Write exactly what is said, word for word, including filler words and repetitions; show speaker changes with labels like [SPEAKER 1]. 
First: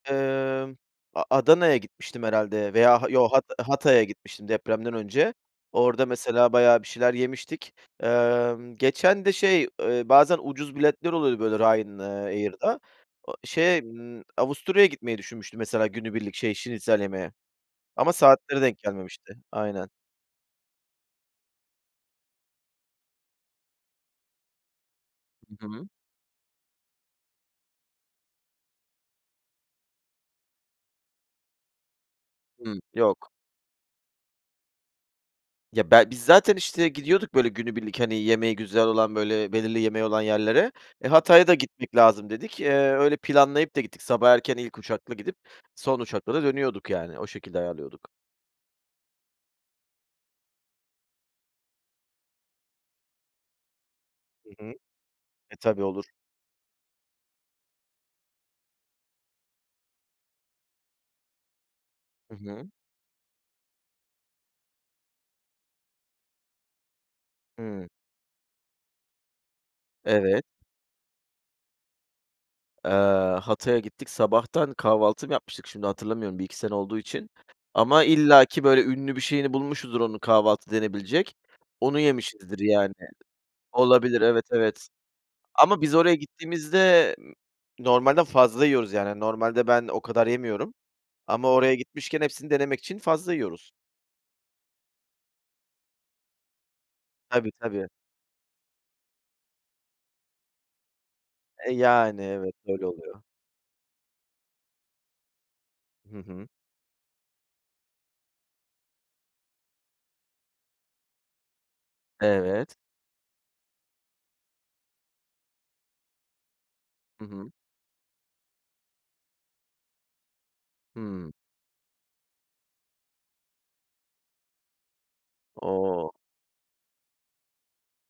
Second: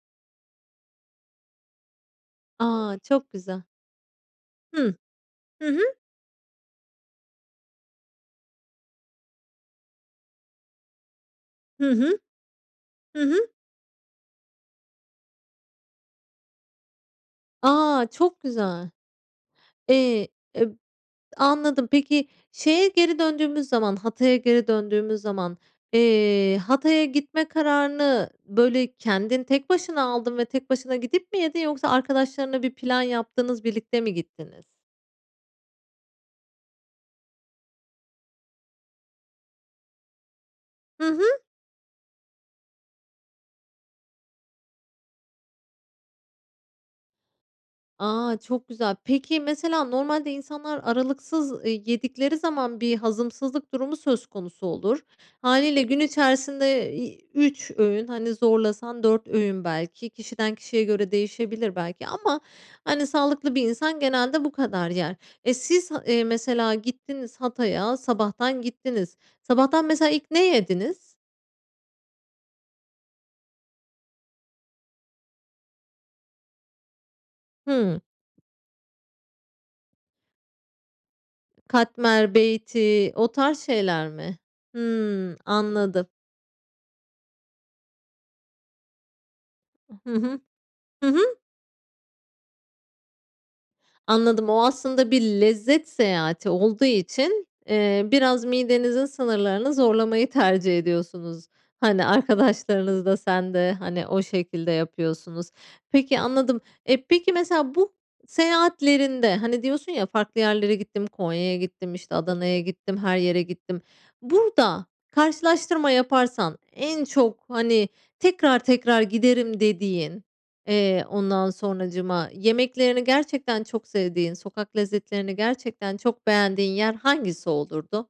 [SPEAKER 1] Emm, A Adana'ya gitmiştim herhâlde
[SPEAKER 2] A!
[SPEAKER 1] veya ha
[SPEAKER 2] Çok
[SPEAKER 1] yok Ha
[SPEAKER 2] güzel.
[SPEAKER 1] Hatay'a gitmiştim depremden
[SPEAKER 2] Hıh,
[SPEAKER 1] önce
[SPEAKER 2] hı hı.
[SPEAKER 1] orada mesela bayağı bir şeyler yemiştik. Emm, geçen de şey, eee, bazen ucuz biletler oluyor böyle
[SPEAKER 2] Hı
[SPEAKER 1] Ryan eee,
[SPEAKER 2] hı.
[SPEAKER 1] Air'da
[SPEAKER 2] Hı
[SPEAKER 1] o
[SPEAKER 2] hı.
[SPEAKER 1] şeye, ımm, Avusturya'ya gitmeyi düşünmüştüm mesela günübirlik, şey, şnitzel yemeye
[SPEAKER 2] A,
[SPEAKER 1] ama
[SPEAKER 2] çok
[SPEAKER 1] saatleri denk
[SPEAKER 2] güzel.
[SPEAKER 1] gelmemişti. Aynen.
[SPEAKER 2] Eee, eb anladım. Peki, şeye geri döndüğümüz zaman, Hatay'a geri döndüğümüz zaman,
[SPEAKER 1] Hı hı.
[SPEAKER 2] eee, Hatay'a gitme kararını böyle kendin tek başına aldın ve tek başına gidip mi yedin yoksa arkadaşlarınla bir
[SPEAKER 1] Hımm,
[SPEAKER 2] plan
[SPEAKER 1] yok.
[SPEAKER 2] yaptınız, birlikte mi gittiniz?
[SPEAKER 1] Ya, bel biz zaten işte gidiyorduk böyle günübirlik, hani, yemeği güzel olan böyle belirli yemeği olan yerlere,
[SPEAKER 2] Hı
[SPEAKER 1] eee,
[SPEAKER 2] hı.
[SPEAKER 1] Hatay'a da gitmek lazım dedik. Eee, öyle planlayıp da gittik. Sabah erken ilk uçakla gidip son uçakla da dönüyorduk yani, o şekilde ayarlıyorduk.
[SPEAKER 2] A, çok güzel. Peki, mesela normalde insanlar aralıksız, eee, yedikleri zaman bir hazımsızlık durumu söz
[SPEAKER 1] Hı
[SPEAKER 2] konusu
[SPEAKER 1] hı.
[SPEAKER 2] olur.
[SPEAKER 1] E,
[SPEAKER 2] Hâliyle
[SPEAKER 1] tabii
[SPEAKER 2] gün
[SPEAKER 1] olur.
[SPEAKER 2] içerisinde, iii, üç öğün, hani, zorlasan dört öğün belki kişiden kişiye göre değişebilir belki
[SPEAKER 1] Hı
[SPEAKER 2] ama,
[SPEAKER 1] hı.
[SPEAKER 2] hani, sağlıklı bir insan genelde bu kadar yer. E, siz, eee, mesela gittiniz
[SPEAKER 1] Hımm.
[SPEAKER 2] Hatay’a, sabahtan gittiniz. Sabahtan mesela ilk ne
[SPEAKER 1] Evet.
[SPEAKER 2] yediniz?
[SPEAKER 1] Eee, Hatay’a gittik. Sabahtan kahvaltı mı yapmıştık? Şimdi hatırlamıyorum, bir iki sene olduğu için
[SPEAKER 2] Hımm.
[SPEAKER 1] ama illaki böyle ünlü bir şeyini bulmuşuzdur, onun kahvaltı denebilecek onu
[SPEAKER 2] Katmer,
[SPEAKER 1] yemişizdir yani.
[SPEAKER 2] beyti o tarz şeyler
[SPEAKER 1] Olabilir,
[SPEAKER 2] mi?
[SPEAKER 1] evet, evet.
[SPEAKER 2] Hımm,
[SPEAKER 1] Ama biz
[SPEAKER 2] anladım.
[SPEAKER 1] oraya gittiğimizde normalden fazla yiyoruz. Yani normalde ben o
[SPEAKER 2] [unintelligible] Hı
[SPEAKER 1] kadar
[SPEAKER 2] hı,
[SPEAKER 1] yemiyorum
[SPEAKER 2] hı hı.
[SPEAKER 1] ama oraya gitmişken hepsini denemek için fazla yiyoruz.
[SPEAKER 2] Anladım, o aslında bir lezzet seyahati olduğu için,
[SPEAKER 1] Tabii, tabii.
[SPEAKER 2] eee, biraz midenizin sınırlarını zorlamayı tercih ediyorsunuz.
[SPEAKER 1] E,
[SPEAKER 2] Hani,
[SPEAKER 1] yani. Evet, öyle
[SPEAKER 2] arkadaşlarınız da
[SPEAKER 1] oluyor.
[SPEAKER 2] sen de, hani, o şekilde yapıyorsunuz. Peki,
[SPEAKER 1] Hı hı.
[SPEAKER 2] anladım. E, peki mesela bu seyahatlerinde, hani, diyorsun ya, farklı yerlere gittim, Konya'ya gittim, işte Adana'ya
[SPEAKER 1] Evet.
[SPEAKER 2] gittim, her yere gittim. Burada karşılaştırma yaparsan en
[SPEAKER 1] Hı
[SPEAKER 2] çok,
[SPEAKER 1] hı.
[SPEAKER 2] hani, tekrar tekrar giderim dediğin, eee,
[SPEAKER 1] Hımm.
[SPEAKER 2] ondan sonracığıma, yemeklerini gerçekten çok sevdiğin, sokak lezzetlerini gerçekten
[SPEAKER 1] O!
[SPEAKER 2] çok beğendiğin yer hangisi olurdu?